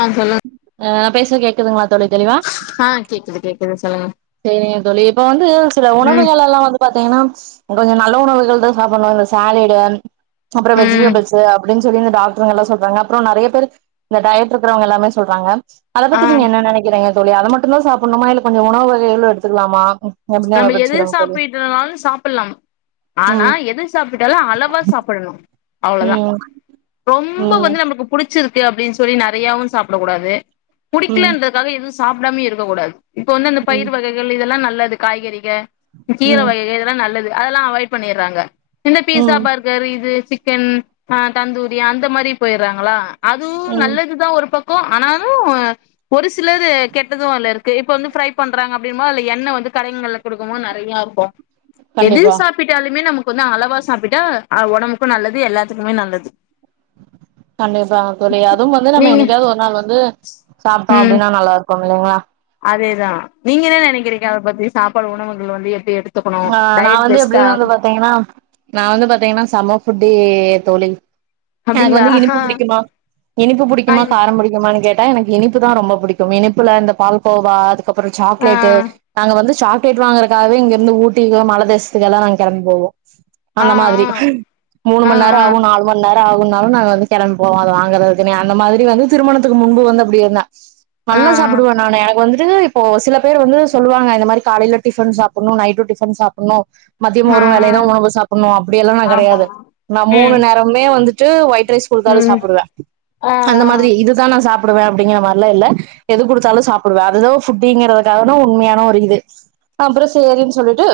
ஆஹ் சொல்லு பேசுற கேக்குதுங்களா தோழி தெளிவா ஆஹ் கேக்குது கேக்குது சொல்லுங்க சேரிங்க தோழி இப்ப வந்து சில ம் உணவுகள் எல்லாம் வந்து பாத்தீங்கன்னா கொஞ்சம் நல்ல உணவுகள் தான் சாப்புனும் இந்த சால்லிடு அப்புறம் ம் வெஜிடபிள்ஸ் அப்படின்னு தெரிஞ்ச டாக்டர்ங்க எல்லாம் சொல்றாங்க அப்புறம் நிறைய பேர் இந்த டயட் இருக்கிறவங்க எல்லாமே சொல்றாங்க அதை ஆ பத்திங்க நீங்க என்ன நினைக்கிறீங்க தோழி அதை மட்டும் இப்பலம் சாப்புணுமா இல்ல கொஞ்சம் உணவுகள் எவ்வுளோ எடுத்துக்கலாமா எப்டின்னு அத நம்ம பத்தி எது சொல்லுங்க தோழி சாப்பிட்டனாலும் சாப்பிடலாம் ஆனா ம் எது சாப்பிட்டாலும் அளவா சாப்பிடணும் அவ்ளவுதான் ம் ரொம்ப ம் வந்து நம்மளுக்கு புடிச்ச பிடிச்சிருக்கு அப்படின்னு சொல்லி நிறையாவும் சாப்பிட கூடாது புடிக்கல ம் இருந்ததுக்காக எது சாப்பிடாமே இருக்கூடாது இப்ப வந்து அந்த ம் பயிர் வகைகள் இதெல்லாம் நல்ல காய கறிக்க கீரை ம் வகைகள் இதெல்லாம் நல்லது அதெல்லாம் அவாய்ட் பண்ணிடுறாங்க இந்த பீசா ம் பர்கர் இது சிக் கன் ஆஹ் தந்தூரி அந்த மாரி போயிறாங்களா அதுவும் ம் நல்லதுதான் ஒரு பக் புடிக்கும் ஆனாலும் ஒரு சிலது கெட்டதும் அதுல இருக்கு இப்ப வந்து ஃப்ரை பண்றாங்க அப்டினமொது அது எண்ணெ வந்து கரைங்கள்ல குடுக்கமோது நிறைய இருக்கும் எது கண்டிப்பா சாப்பிட்டாலுமே நமக்கு கொஞ்சம் அளவா சாப்பிட்டா உடம்புக்கும் நல்லது எல்லாத்துக்குமே நல்லது கண்டிப்பா தோழி அதுவும் வந்து நம்ம நீங்க என்னைக்காவது ஒரு நாள் வந்து சாப்பிட்டோம் அப்படின்னா நல்லா இருக்கும் வெலிங்கிளா அதேதான் நீங்க என்ன நினைக்கிறீங்க அதை பத்தி சாப்பாடு உணவுகள் வந்து எப்படி எடு ஆஹ் நான் வந்து எப்படின்னு வந்து பாத்தீங்கன்னா நான் வந்து பாத்தீங்கன்னா சம புட் டிய தோழி எனக்கு அப்டிங்களா வந்து இனிப்பு புடிக்குமா இனிப்பு புடிக்குமா ஆய் காரம் புடிக்கும்மா கேட் எனக்கு இனிப்பு தான் ரொம்ப பிடிக்கும் இனிப்புல இந்த பால் கோவா அப்புறம் ஆ சாக்லேட்டு நாங்க வந்து சாக் கேட்டு வாங்குறத்துகாஇங்கிருந்து ஊட்டு ஊட்டிகே மழதேதசத்துக்கல்லாம் நாங்க கிழநம்பி போவோம் ஆ அந்த ஆ மாதிரி மூணு ஆ மணி நேரம் ஆகும் நாலு மணி நேரம் ஆகும் அருனாக்கா வந்து கிளம்ப போம் அது வாங்கறக்கு அந்த மாதிரி வந்து திருமணத்துக்கு முன்பு வந்து அப்படி இருந்து என்ன ஆ ஆ நல்லா சாப்பிடுவன் நானு எனக்கு வந்துட்டு இப்போ சில பேர் வந்து சொல்லுவாங்க இந்த மாரி காலையில டிஃபன் சாப்பிடணும் நைட்டும் டிபன் சாப்பிடணும் மத்தியம் ஆ ஆ ஒரு வேலதான் உணவு சாப்பிடணும் அப்படியெல்லாம் நான் ஆமா கிடையாது நான் மூணு ம் நேரமே வந்துட்டு ட்டு ஓய்ட் ஃரைஸ் கொடுத்தாலும் ம் சாப்பிடுவேன் ஆ அந்த மாரி இதுதான் நான் சாப்பிட சாப்படுவேன் அப்படிங்கிற மாரிலாம் இல்ல எது கொடுத்தாலும் சாப்பிடுவேன் அது ஃப்புட்டி இருக்கறதான உண்மையான ஒரு இது அப்பறம் சரின்னு சொல்லிட்டு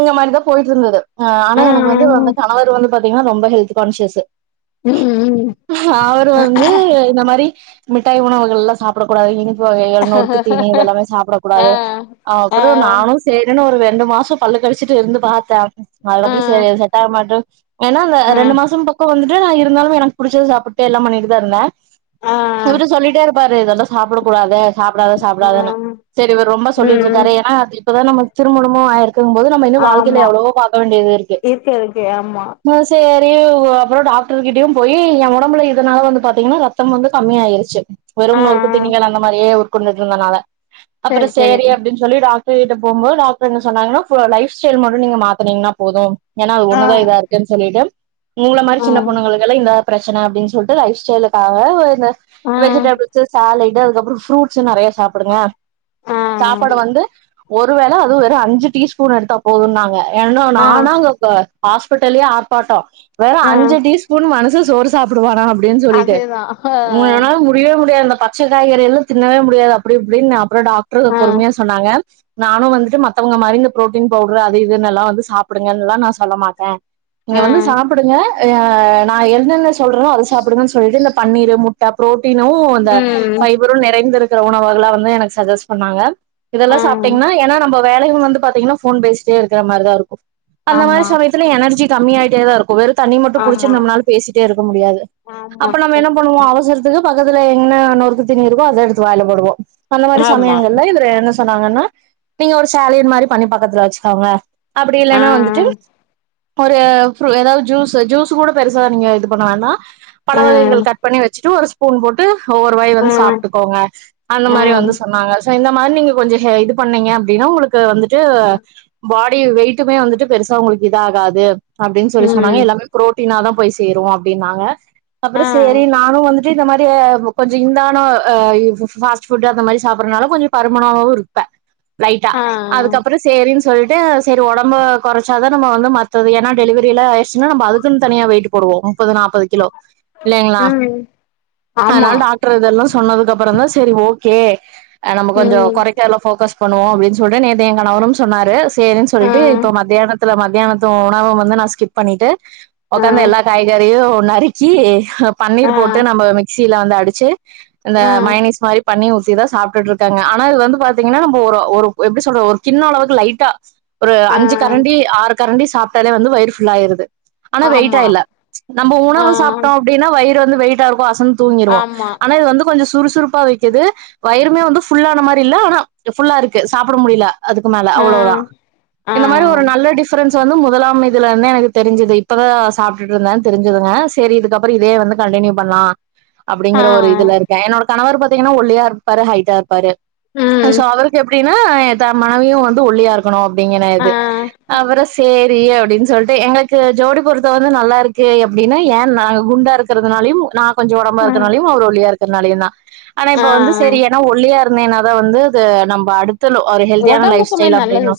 இந்த மாரிதான் போயிட்டு இருந்தது ஆஹ் ஆனா ஆ ஆ எனக்கு வந்து வந்த கணவர் வந்து பாத்தீங்கன்னா ரொம்ப ஹெல்த் கான்சியஸ் ம் ம் அவரு ஆ வந்து இந்த மாரி மிட்டாய் உணவுகள் எல்லாமா சாப்பிடக்க கூடாது வகைகள் ஆ நொறுக்கு தீனி இதெல்லாமே சாப்பிடக்க கூடாது ஆ ஆ அப்பறம் நானும் செய்றேன்னு ஒரு ரெண்டு மாசம் பல்லு கடுச்சுட்டு இருந்து பார்த்தேன் ஆ அதுக்கப்பறம் சேரி செட்ட ஆ மாட்டோம் ஏன்னா அந்த ரெண்டு மாசும் பக்கம் வந்து நா இருந்தாலும் எனக்கு புடிச்சது எல்லாம் சாப்பிட்டு எல்ல பண்ணிட்டுதான் இருந்தேன் ஆ இவரு சோல்லிட்டேஇ இருப்பாரு இதெல்லாம் சாப்பிடக் கூடாது சாப்பிடாத சாப்பிடாததுன்னு சேரி இவர் ரொம்ப சொல்லிட்டு ம் இருக்காரு ஏன்னா அது இப்பதான் நம் திருமணம் மூவாயிரம் இருக்கும் போது நம்ம இன்னும் வாழ்க்கையில ஆமா ஆமா எவ்வளவோ பார்க்க வேண்டியது இருக்கு ஆ அத அப்புறம் டாக்டர் கிட்டயும் போய் என் உடம்புல இதனால வந்து பாத்தீங்கன்னா ரத்தம் வந்து கம்மிய ஆயிச்சு ஆ வெறும் நேருக்கு திணிகள் அந்த மாரியே உட்கொண்டுட்டு இருந்தனால அப்புறம் சரி அப்படின்னு சொல்லி டாக்ட டாக்டர்கட்ட போகும் போது சொன்னாங்கன்னா லைப் ஸ்டைல் மட்டும் நீங்க மாத்தனீங்கன்னா போதும் ஏன்னா அது ஆ ஒண்ணுதான் இதா இருக்குன்னு சொல்லிட்டு உங்கள மாரி ஆ சின்ன பொண்ணுங்களுக்குல்லாம் இந்த பிரச்சனை அப்படின்னு சொல்லிட்டு லைஃப் ஸ்டைலுக்காக ஆ வெஜிட்டேபல் சாபில் அதுப்புறம் ஃப்ரட்ஸ் நிறைய சாப்பிடுங்க ஆ சாப்பாடு வந்து ஒரு வேலை அதுவும் ஒரு அஞ்சு டீ ஸ்பூன் எடுத்தா போதும்ன்னாங்க என்னா ஆ நானா அங்க ஹாஸ்பிட்டல்லேயே ஆர்ப்பாட்டம் வேற ஆ அஞ்சு டீஸ்பூன் மனசு சோர் சாப்படுவானா அப்படின்னு சொல்லிடே அதேதா ஆ உங்க எவன்னாலும் முடியவே முடியாதுடா பச்சை காய்கறி எல்லாம் தின்னவே முடியாது அப்டி இப்டின்னு அப்புறம் டாக்டர் ஆ பொறுமையா சொன்னாங்க நானும் வந்துட்டு மத் மத்தவுங்க மாதிரி இந்த ப்ரோட்டீன் பவுடர் அது இதுன்ன எல்லாம் வந்து சாப்பிடுங்கன்னு எல்லா நான் சொல்ல மாட்டேன் நீங்க ஆ வந்து சாப்பிடுங்க நான் என்னென்ன சொல்றோ அதை சாப்படுங்கன்ன சொல்லிட்டு இந்த பன்னீர் முட்டை ப்ரோ புரோட்டினம் அந்த ம் பைபரும் நிறைந்த இருக்கு உணவுவெள்ளாம் வந்து எனக்கு சஜெஸ்ட் பண்ணாங்க ஆ இதெல்லாம் சாப்பிட்டீங்கன்னா ஏன்னா நம்ம வேலைையும் வந்து பாத்தீங்கன்னா போன் பேசிட்டே இருக்கற மாதிரிதான் இருக்கும் அந்த மாரி ஆமா சமயத்துல எனர்ஜி கம்மி ஆயிட்டேதா இருக்கும் வெறும் தண்ணிய மட்டும் ஆமா குடிச்சுட்டு நம்மளால பேசிட்டே இருக்க முடியாது ஆமா அப்ப நம்ம என்ன கரெக்ட்டு பண்ணுவோம் அவசரத்துக்கு ப பக்கத்துல என்ன நொறுக்கு தீனி இருக்கோ அதை எடுத்து வாயில போடுவோம் அந்த மாதிரி ஆமா சமயங்கல்ல இவரு சொன்னாங்கன்னா நீங்க ஒரு சேலையர் மாதிரி பண்ணி பக்கத்துல வச்சுக்கோங்க அப்படி ஆ இல்லன்னா வந்துட்டு ஒரு ஏதாவது ஜூஸ் ஜூஸ் கூட பெருச நீங்க இது பண்ண வேன்னா பழ ஆ ஆ வகைகள் கட் பண்ணி வச்சுட்டு ஒரு ஸ்பூன் போட்டு ஒவ்வொரு வாய் வந்து சாப்டுக்கோங்க அந்த மாதிரி ஆ வந்து சொன்னாங்க இந்த மாதிரி நீங்க கொஞ்சம் இது பண்ணீங்க அப்படின்னா உங்களுக்கு வந்துட்டு பாட் டி வெயிட்டுமே வந்துட்டு பெருசா உங்களுக்கு இது ஆகாது அப்டின்னு சொல்லி சொன்னாங்க ம் எல்லாமே குரோத் குடுத்தினா தான் போய் சேருவோம் அப்படின்னாங்க ஆ அப்புறம் சேரி நானும் வந்து இந்த மாதிரி கொஞ்சம் இந்தான ஃபாஸ்ட்ஃபுட் அந்த மாதிரி சாப்பறதுனால கொஞ்சம் பருமணாவும் இருப்பேன் லைட்டா ஆ அதுக்கப்புறம் சேரின்னு சொல்லி டு செரி உடம்பு குறைச்சாதான் நம்ம வந்து மத்தது ஏன்னா டெலிவரியில ஆயிடுச்சுன்னா நம்ம அதுக்குனு தனியா வெயிட் போடுவோம் முப்பது நாப்பது கிலோ இல்லைங்களா ம் ஆமா அதனால டாக்டர் இதெல்லாம் சொன்னதுக்குப்புறம் தான் செரி ஓ கே நம்ம கொஞ்சம் ம் குறைக்க எல்லாம் ஃபோகஸ் பண்ணுவோம் அப்படின்னு சொல்லிட்டு நேத்து என் கணவரும் சொன்னாரு சேரின்னு ஆ சொல்லிட்டு இப்ப மத்தியானத்துல மத்தியானத் உணவு வந்து நான் ஸ்கிப் பண்ணிட்டு ஆ உக்காந்து எல்லா காய்கறியும் நறுக்கி பன்னீர் போட்டு ஆ நம்ம மிக்சியில வந்து அடிச்சு இந்த ஆ மைனீஸ் மாரி பண்ணி இதான் சாப்பிட்டு இருக்காங்க ஆன இது வந்து பாத்தீங்கன்னா ஒரு ஒரு எப்படி சொல்றது ஒரு கின்ன அளவுக்கு லைட்டா ஒரு ஆ அஞ்சு கரண்டி ஆறு கரண்டி சாப் டாலே வந்து வயிரு ஃபுல் ஆயிருது ஆனா வெயிட்டா ஆமா இல்ல நம்ம ஆ உணவு சாப்பிட்டோம் அப்படின்னா வயிற் வந்து வெயிட்டா இருக்கும் தூங்கிடுவோம் ஆமா ஆனா வந்து கொஞ்சம் சுறுசுறுப்பு வைக்கிது வயருமே வந்து ஃபுல்லான மாதிரி இல்ல ஆனா ஃபுல்லா இருக்கு சாப்பிட முடியல அதுக்கு மேல ஆ அவ்ளோவுதான் ஆ இந்த மாரி ஒரு நல்ல டிஃபரெண்ட் வந்து முதலாம் இதுல இருந்து எனக்கு தெரிஞ்சது இப்பதான் சாப்பிட்டுட்டு இருந்தது தெரிஞ்சதுங்க செரி இதுக்கப்புறம் இதே வந்து கண்டினியூ பண்ணலாம் ஆ அப்படிங்ககற ஒரு இதுல இருக்கேன் என்னோட கணவர் பாத் தீங்கன்னா ஒள்ளியா இருப்பாரு ஹைட்டா இருப்பாரு ம் சோ அவுருக்கு எப்படி னு மனைவியும் வந்து ஒல்லியா இருக்கணும் டிங்கிற இது ஆ அப்புறம் செ ரி அப்படின்னு சொல்லிட்டு எங்களுக்கு ஜோடி பொறுத்தம் வந்து நல்லா இருக்கு அப்படின்னு ஏன் நான் குண்டா இருக்கிறதுனாலையும் நான் கொஞ்சம் உடம்ப இருக்கனாலையும் அவர் ஒல்லியா இருக் திறனாளியனா ஆனா ஆ இப்ப வந்து சேரி ஏன்னா ஒல்லிய இருந்தேன்ன தான் வந்து நம்ப அடுத் உடம்புகுமே நல்லது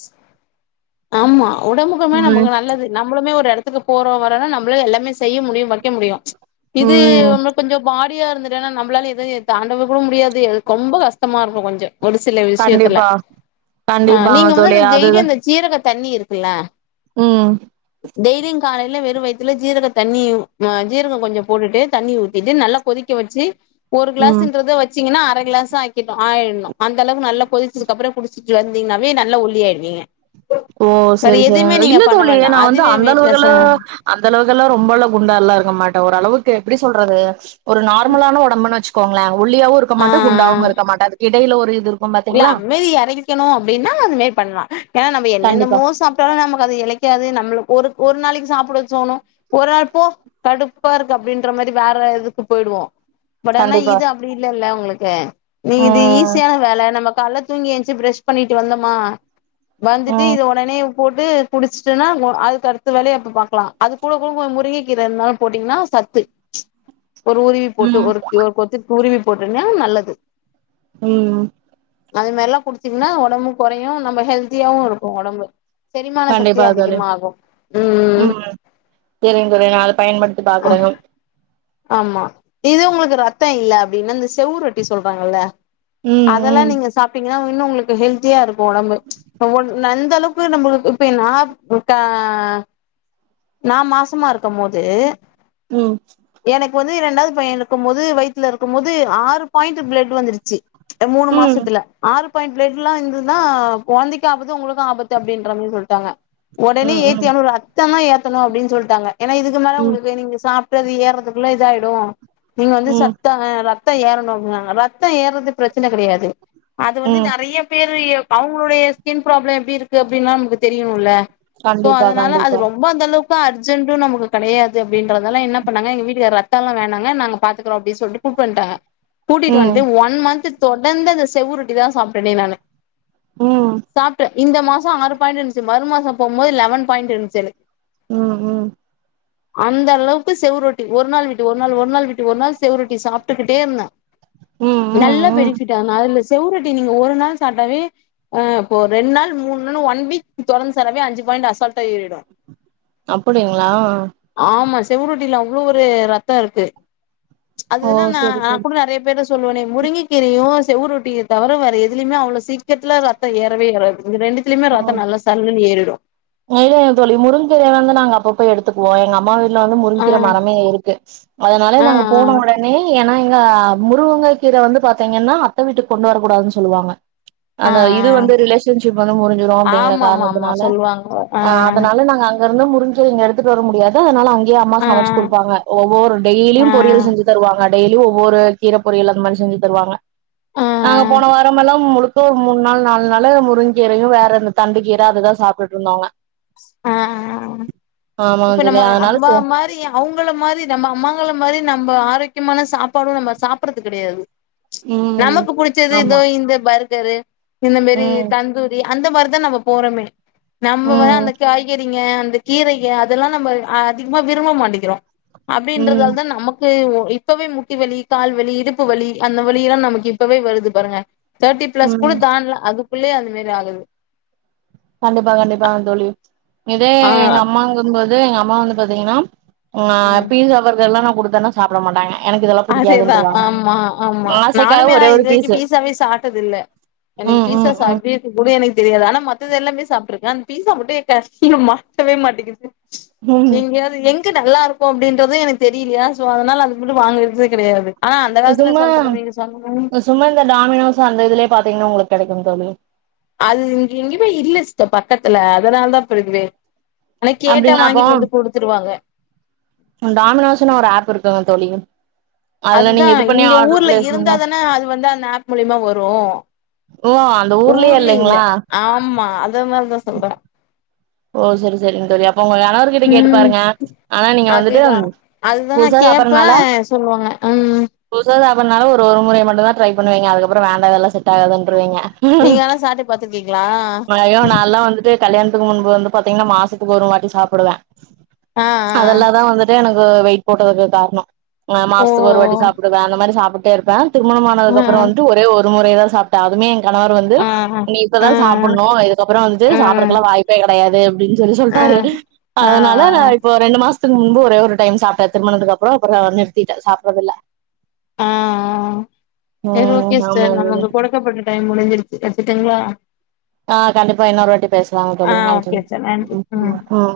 ஆமா உடம்புகுமே ம் நமக்கு நல்லதுன நம்மளுமே இத்துக்கு போறோ வரன்னா நம்மள எல்லாமே செய்ய முடியும் வைக்க முடியும் இது ம் நம்ப கொஞ்ச பாடி யா இருன்னா நம்மளால எதவும் தாண்ட கூட முடியாது ரொம்ப கஷ்டமா இருக்கும் கொஞ்ச ஒரு சில விஷயத்துல கண்டிப்பா ஆஹ் கண்டிப்பாங்க நீங்க வந்து தோழி அந்த ஜெயிலி அதுதா அந்த சீரக தண்ணி இருக்குல்ல ம் டெய்லியும் காலையில வெறும் வயிறத்துல ஜீரக தண்ணியும் ஜீரகம் கொஞ்சம் போட்டுட்டு தண்ணி ஊத்திட்டு நல்லா கொதிக்க வச்சு ஒரு ம் கிளாஸ்ன்றத வச்சு வச்சிங்கன அரை கிளாஸ் ஆக்கிடு ஆயிடும் அந்தளவுக்கு நல்ல கொ திச்சது அப்பறம் குடிச் ட்டு வந்தீங்கன்னாவே நல்லா ஒளியிடுவீங்க ஓ சேரி சேரி இல்ல தோழி வேண்டா நான் வந்து அதுவே அந்தளவுகல வெயிட்லெஸ்ஸா அந்த அளவுகல்லாம் ரொம்பல்ல குண்டா எல்லாம் இருக்க மாட்டேன் ஓரளவுக் எப்படி சொல்றது ஒரு நார்மலான உடம்பு வச்சு போங்களா ஒள்ளியாவும் இருக்க ஆ மாட்ட குண்டாவவும் இருக்க மாட்ட அது கேட்டு எடையில ஒரு இது இருக்கும் இல்ல பாத்தீங்களா அமைதி இறக்கணும் அப்படின்னா அது மாரி பண்ணலாம் ஏன்னா நம்ப கண்டிப்பா என்னென்னமோம் சாப்பிட்டாலும் நமக்கு இழைக்காது நம்ப ஒரு ஒரு நாளைக்கு சாப்பிட வச்சோணும் ஒரு நாள் போ கடுப்பா இருக்கு அப்படின்ற மாரி வேற இதுக்கு போயிடுவோம் பட் ஆனா கண்டிப்பா இது அப்படி இல்லல்ல உங்களுக்கு க்க நீங்க இது ம் ஈஸியான வேல நம்ம காலைல தூங்கிச்சு பிரஷ் பண்ணிட்டு வந்தோமா வந்துட்டு ம் இது உடனே போட்டு குடிச்சுட்டுன்னா அதுக்கு அடுத்த வேலையை அப்ப பாக்கலாம் அது கூட கூட கொஞ்ச முருங்கைக் கீரை இருந்தாலும் போட்டீங்கன்னா சத்து ஒரு உருவி போட்டு ம் ஒரு ஒரு கொத்து உருவி போட்டனா நல்லது உம் அது மாதிரலாம் குடுத்தீங்கன்னா உடம்பு குறையும் நம்ம ஹெல்தியாவும் இருக்கும் உடம்பு கண்டிப்பா அதால உம் தெரியு தெரியு ஆ ஆமா இது உங்களுக்கு ரத்தம் இல்ல அப்டி அப்படின்னா இந்த சுவரொட்டி சொல்றாங்கல்ல ம் அதெல்லாம் ம் நீங்க சாப்பிடிங் இன்னும் உங்களுக்கு ஹெல்தியா இருக்கும் உடம்பு அந்த அளவுக்கு நம்மளுக்கு இப்ப நா ஆஆ நான் மாசமா இருக்கும் போது உம் எனக்கு வந்து இரண்டாவது பையன் இருக்கும் போது வயித்ல இருக்கும் போது ஆறு பாயிண்ட் பிளட் வந்துடுச்சு மூணு ம் மாசத்துல ஆறு மூணு பாயிண்ட் ப்ளட் இருந்ததுன்னா கொழந்தைக்கும் ஆபத்து உங்களுக்கும் ஆபத்து அப்படின்ற மாரி சொல்லிட்டாங்க உடனே ம் ம் ஏத்தியானும் ரத்தலா ஏத்த ரத்தம் ஏத்தணும் அப்படின்னு சொல்லிட்டாங்க ஏன்னா இதுக்கு மேல ம் உங்களுக்கு நீங்க சாப்பிட்டு இது ஏறதுக்குள்ள இதாயிடும் நீங்க வந்து ம் சத்தா ஹ ரத்தம் ஏறணும் ரத்தம் ஏறது பிரச்சன கிடையாது அது வந்து ம் நெறைய பேரு அவங்களுடைய ஸ்கின் ப்ராப்ளம் எப்படி இருக்கு அப்படின்னா நமக்கு தெரியணும் இல்ல சோ கண்டிப்பா அதனால கண்டிப்பா அது ரொம்ப அந்த அளவுக்கு இப்ப அர்ஜென்ட்னு நமக்கு கிடையாது அப்படின்றதனால என்ன பண்ணாங்க எங்க வீட்டு ரத்தல்லா வேணாங்க நாங்க பாத்துக்ரோம் அப்படின்னு சொல்லிட்டு கூப்பிட்டு வந்துட்டாங்க கூட்டிட்டு ம் வந்து ஒன் மந்த் தொடர்ந்து அந்த சுவரொட்டி தான் சாப்பிட்டேன் நானு ம் சாப்பிட்டேன் இந்த மாசம் ஆறு பாய்ண்டு இருந்துச்சு மறு மாசம் போகும்போது ஒன் பாயிண்ட் இருந்துச்சு உம் அந்த அளவுக்கு சுவரொட்டி ஒரு நாள் விட்டு ஒரு நாள் ஒரு நாள் விட்டு ஒரு நாள் சுவரொட்டி சாப்பிட்டுக்கிட்டே இருந்தேன் ம் நல்ல ம் பெனிஃபிட் ஆ அதுல சுவரொட்டி நீங்க ஒரு நாள் சாப்பிட்டாலே இப்ப ரெண்டு நாள் மூணு நாள் ஒன் வீக் தொடர்ந்து சாப்ட்டாலே அஞ்சு பாயிண்ட் அசால்ட ஏரிடும் அப்படிங்களா சுவரொட்டில அவ்வளவு ஒரு ரத்தம் இருக்கு ஓ அதுனா நா செரி நா செரி கூட நெறைய பேர் சொல்வனே முருங்கக் கீரயும் செவரொட்டியு தவிர வேற எதுலியுமே அவ்ளோ சீக் சீக்கறத்துல ரத்தோ ஏரவே ஏராது இது ரெண்டுத்துலயுமே ஆ ரத்தோ நல்ல சல்லுனு ஏறும் இல்ல இல்ல தோழி முருங்க கீரைய வந்து நாங்க அப்பப்ப எடுத்துக்குவோ எங்க அம்மா வந்து ஆ முருங்கீரை மரமே இருக்கு அதனால ஆ நாங்க போன ஒடனே ஏன்னா இங்க முருவங்கை கீரை வந்து பாத்தீங்கன்னா அத்தை வீட்டுக்கு கொண்டு வரக்கூடாதுனு சொல்லுவாங்க ஆ அந்த இது ஆ வந்து ரிலேஷன்ஷிப் வந்து முறிஞ்சிரு ஆ அப்டிங்கிற ஆமாமாமா காரணத்தினால சொல்லுவாங்க ஆ அதுனால நாங்க அங்க வந்து முடிஞ்சு இங்க எடுத்துட்டு வர முடியாது அதுனால அங் அம்மா ஆ சமைச்சு குடுப்பாங்க ஒவ்வொரு ஆ டெய்லியும் பொரியல் செஞ்சி தருவாங்க டெய்லி ஒவ்வொரு கீர பொரியல் அந்த மாரி செஞ்சி தருவாங்க ஆ நாங்க போன வாரமெல்லா முலுக் இப்ப ஒரு மூணு நாள் நால் நாளு முருங்கீரையும் வேற இந்த தண்டு கீர அதுதான் சாப்பி இருந்தாங்க ஹம் இப்ப தோழி நம்ம அதனால அம்மா சே மாரி அவுங்கள மாரி நம்ம அம்மாங்கல மாரி நம்ம ஆரோக் முக்கியமான சாப்பாடும் நம்ம சாப்புறது கிடையாது ம் நமக்கு புடிச்சது ஆமா இதோ இந்த பர் ங்கரு இந்த மேரி ம் தந்தூரி அந்த மாரி தா நம்ப போறமே நம்ம வ ம் அந்த காய்கறிங்க அந்த கீரைக அதெல்லா நம்ம அதிகமா விரும்ப மாட்டிங்கிறோம் ம் அப்பிடின்றதால தா நமக்கு இப்பவே முட்டி வலி கால் வலி இடுப்பு வலி அந்த வலியெல்லா நமக்கு இப்பவே வருது பாருங்க தேட்டி பிளஸ் கூட ம் தான்ட்ல அது புள்ளயும் அது மாரி ஆகுது கண்டிப்பா கண்டிப்பாக தோழி இதே ஆ எங்க அம்மாங்கங்கல் இதே எங்க அம்மா வந்து பாத்தீங்கனா ஆ ம் பீஸ்சா பர்கரெல்லா நா குடுத் தினம் சாப்புட மாட்டாங்க எனக்கு இதெல்லா அதே தா புடிக்காதுன்ருவாங்க ஆமா ஆமா ஆசைக்காக நானுமே ஆனா ஒரே ஒரு இது வரைக்கு பீஸு பீஸாவே சாப்டது இல்ல எனக்கு ம் பீஸா ம் ம் எப்பிடி இருக்கும் கூட எனக்கு தெரியாது ஆனா மத்தது எல்லாமே சாப் சாப்புடுருக்கே அந்த பீஸா மட்டும் ய கண்ணுல மாட்டவே மாட்டிங்குது ம் எங்கியாது எங் நல்லா இருக்கும் அப்படின்றதும் எனக்கு தெரியலயா சோ அதுனால அது மட்டும் வாங்கனது கிடையாது சும்மா சும்மா இந்த டாமினோஸ் அந்த இதுலயே பத்த அது இங்க உங்களுக்கு கிடைக்கும் தோழி அது இங்க எங்கேயுமே இல்ல சிஸ்டர் பக்கத்துல அதனால தான் இப்ப இதுவே ஆனா கேட்டா அப்டிங்களா வாங்கிட்டு வந்து கொடுத்துருவாங்க டாமினோஸ்ன்னு ஒரு ஆப் இருக்குங்க தோழி அதுல நீங்க அதுதான் இது பண்ணி இங்க ஆர்டர் ஊர்ல பிளேஸ் பண்ணா இருந்தாதனே அது வந்து அந்த ஆப் மூலியமா வரும் ஓ அந்த ஊர்லயே ஊர்ல இல்ல இல்லைங்களா ஆமா அத மாரிதான் சொல்றேன் ஓ சேரி சேரி இந்த உங்க கணவர் கிட்ட கேட்டு ம் பாருங்க ஆனா நீங்க வந்துட்டு அதேதா அதுதா நா புதுசா கேப்பே சாப்பறனால சொல்லுவாங்க ம் புதுசா பண்ணாலும் ஒரு ஒரு முறை மட்டும் தான் ட்ரை பண்ணுவீங்க அதுக்கப்புறம் வேண்டா இதெல்லாம் செட் ஆகாது நீங்க ஆனா சாப்ட்டு பாத்துருக்கீங்களா [unintelligible] உ வந்து பாத்தீங்கன்னா மாசத்துக்கு ஒரு வாட்டி சாப்பிடுவேன் ஆ ஆ அதெல்லாதான் வந்துட்டு எனக்கு வெயிட் போட்டதுக்கு காரணம் ஆ ஓ மாசத்துக்கு ஒரு வாட்டி சாப்பிடுவேன் அந்த மாரி சாப் கேஇருப்பே திருமணம் ஆ ஆனதுக் அப்புறம் வந்து ஒரே ஒரு முறை தான் சாப்பிட்ட அதுமே கணவர் வந்து ஆ நீ ஆ ஆ இப்பதான் சாப்பிடணும் இதுக்கப்புறம் வந்துட்டு ஆ சாப்புறதுகல்லாம் வாய்ப்பு பே கிடையாது அப்படின்னு சொல்லி ஆ சொல்லிட்டாரு ஆ ஆ அதனாலா இப்போ ரெண்டு மாசம் க்கு முன்பு ஒரே ஒரு டைம் சாப்பிட்டேன் திருமனதுக்கு அப்புறம் இப்ப நிறுத்திட்டேன் சாப்புறதுல்ல ஆஹ் சேரி ஓகே ம் ஆமா சிஸ்டர் தோழி நம்மளுக்கு கொடுக்கப்பட்ட டைம் முடிஞ்சிருச்சு தேங்களா ஆஹ் கண்டிப்பா இன்னருவாட்டி பேசுவாங்க ஆ தோழி நன்றி ஓகே சிஸ்டர் நன்றி ம் உம்